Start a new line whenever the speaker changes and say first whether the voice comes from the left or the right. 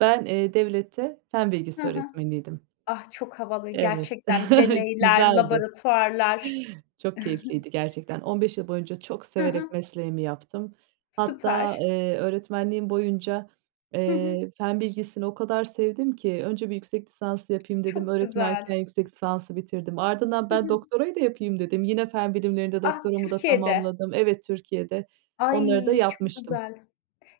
right: Ben, eee, devlette fen
left: Hı
right: bilgisi
left: hı.
right: öğretmeniydim.
left: Ah, çok havalı
right: Evet,
left: gerçekten deneyler,
right: güzeldi.
left: laboratuvarlar.
right: Çok keyifliydi gerçekten. 15 yıl boyunca çok
left: Ha
right: severek
left: ha.
right: mesleğimi yaptım. Hatta,
left: Süper.
right: eee, öğretmenliğim boyunca,
left: Hı hı.
right: eee, fen bilgisini o kadar sevdim ki önce bir yüksek lisans yapayım dedim.
left: Çok güzel.
right: Öğretmenken yüksek lisansı bitirdim. Ardından,
left: Hı
right: ben
left: hı.
right: doktorayı da yapayım dedim. Yine fen bilimlerinde
left: Ah,
right: doktoramı da
left: Türkiye'de.
right: tamamladım. Evet, Türkiye'de onları da
left: Ay, çok
right: yapmıştım.
left: güzel.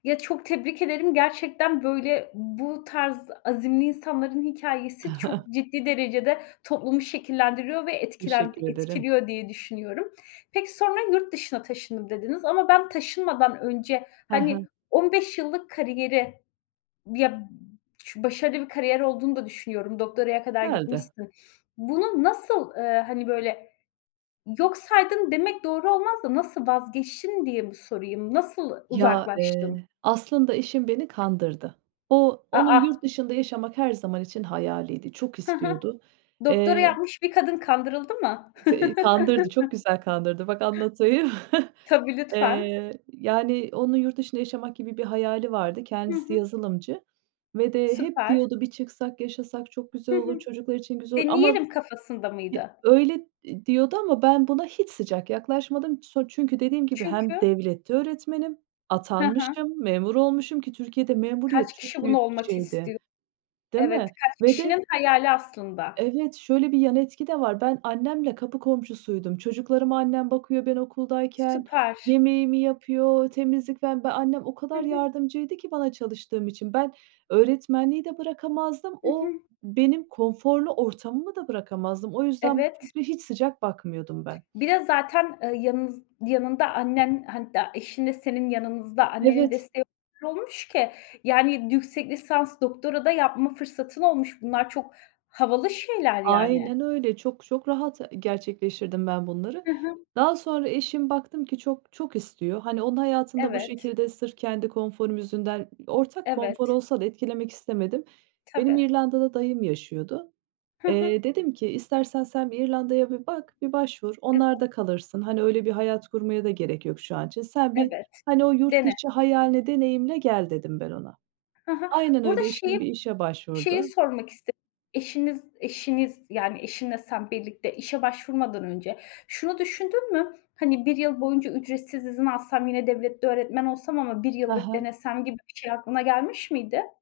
left: Ya, çok tebrik ederim. Gerçekten, böyle, bu tarz azimli insanların hikâyesi çok ciddi derecede toplumu şekillendiriyor ve etkilend
right: Teşekkür ederim.
left: etkiliyor diye düşünüyorum. Peki, sonra, "Yurt dışına taşındım." dediniz ama ben taşınmadan önce,
right: Ha ha.
left: hani, 15 yıllık kariyeri, ya, b ş başarılı bir kariyer olduğunu da düşünüyorum. Doktoraya kadar
right: Güzeldi.
left: gitmişsin. Bunu nasıl, ııı, hani, böyle, yok saydın demek doğru olmaz da, nasıl vazgeçtin diye mi sorayım? Nasıl
right: Ya,
left: uzaklaştın?
right: eee, aslında eşim beni kandırdı. O
left: A,
right: onun yurt
left: a.
right: dışında yaşamak her zaman için hayaliydi, çok
left: Hı hı.
right: istiyordu.
left: Doktora
right: Eee
left: yapmış bir kadın kandırıldı mı?
right: Ka eee, kandırdı, çok güzel kandırdı. Bak, anlatayım.
left: Tabii, lütfen.
right: Eee, yani, onun yurt dışında yaşamak gibi bir hayali vardı.
left: Hı
right: Kendisi
left: hı.
right: yazılımcı ve de hep
left: Süper.
right: diyordu, "Bir çıksak, yaşasak çok güzel
left: Hı
right: olur,
left: hı.
right: çocuklar için güzel olur." Ama
left: Deneyelim kafasında
right: bir
left: mıydı?
right: öyle ,eee, diyordu ama ben buna hiç sıcak yaklaşmadım. So çünkü dediğim gibi, hem
left: Çünkü
right: devlette öğretmenim,
left: Ha ha.
right: atanmışım, memur olmuşum ki Türkiye'de memuriyet
left: Kaç kişi
right: çok
left: bunu
right: büyük bir
left: olmak
right: şeydi.
left: istiyor?
right: Değil
left: Evet,
right: mi?
left: kaç
right: Ve de
left: kişinin hayali aslında.
right: Evet. Şöyle bir yan etki de var. Ben annemle kapı komşusuydum. Çocuklarıma annem bakıyor ben okuldayken.
left: Süper.
right: Yemeğimi yapıyor, temizlik, falan. Ben annem, o
left: Hı
right: kadar
left: hı.
right: yardımcıydı ki bana çalıştığım için. Ben öğretmenliği de bırakamazdım.
left: Hı
right: O
left: hı.
right: benim konforlu ortamımı da bırakamazdım. O yüzden bu
left: Evet.
right: fikre hiç sıcak bakmıyordum ben.
left: Bir de zaten, ııı, yanınız yanında annen, hatta eşinle senin yanınızda annenin
right: Evet.
left: desteği [unintelligible] olmuş ki, yani, yüksek lisans, doktora da yapma fırsatın olmuş. Bunlar çok havalı şeyler, yani.
right: Aynen öyle, çok çok rahat ı gerçekleştirdim ben bunları.
left: Hı hı.
right: Daha sonra eşim, baktım ki çok, çok istiyor. Hani, onun hayatını da bu
left: Evet.
right: şekilde, sırf kendi konforum yüzünden, ortak konfor
left: Evet.
right: olsa da etkilemek istemedim. Benim
left: Tabii.
right: İrlanda'da dayım yaşıyordu.
left: Ha ha.
right: Eee, dedim ki, "İstersen sen bir İrlanda'ya bir bak, bir başvur,
left: Evet.
right: onlarda kalırsın. Hani, öyle bir hayat kurmaya da gerek yok şu an için. Sen bir,
left: Evet.
right: hani, o yurt
left: Dene.
right: dışı hayalini deneyimle gel." dedim ben ona.
left: Ha ha.
right: Aynen
left: Burada
right: öyle, eşim bir
left: şeyi,
right: işe
left: şeyi
right: başvurdu.
left: sormak iste eşiniz eşiniz, yani, eşinle sen birlikte işe başvurmadan önce şunu düşündün mü? Hani, 1 yıl boyunca ücretsiz izin alsam, yine devlette öğretmen olsam ama 1
right: Ha
left: yıllık
right: ha.
left: denesem gibi bir şey aklına gelmiş miydi?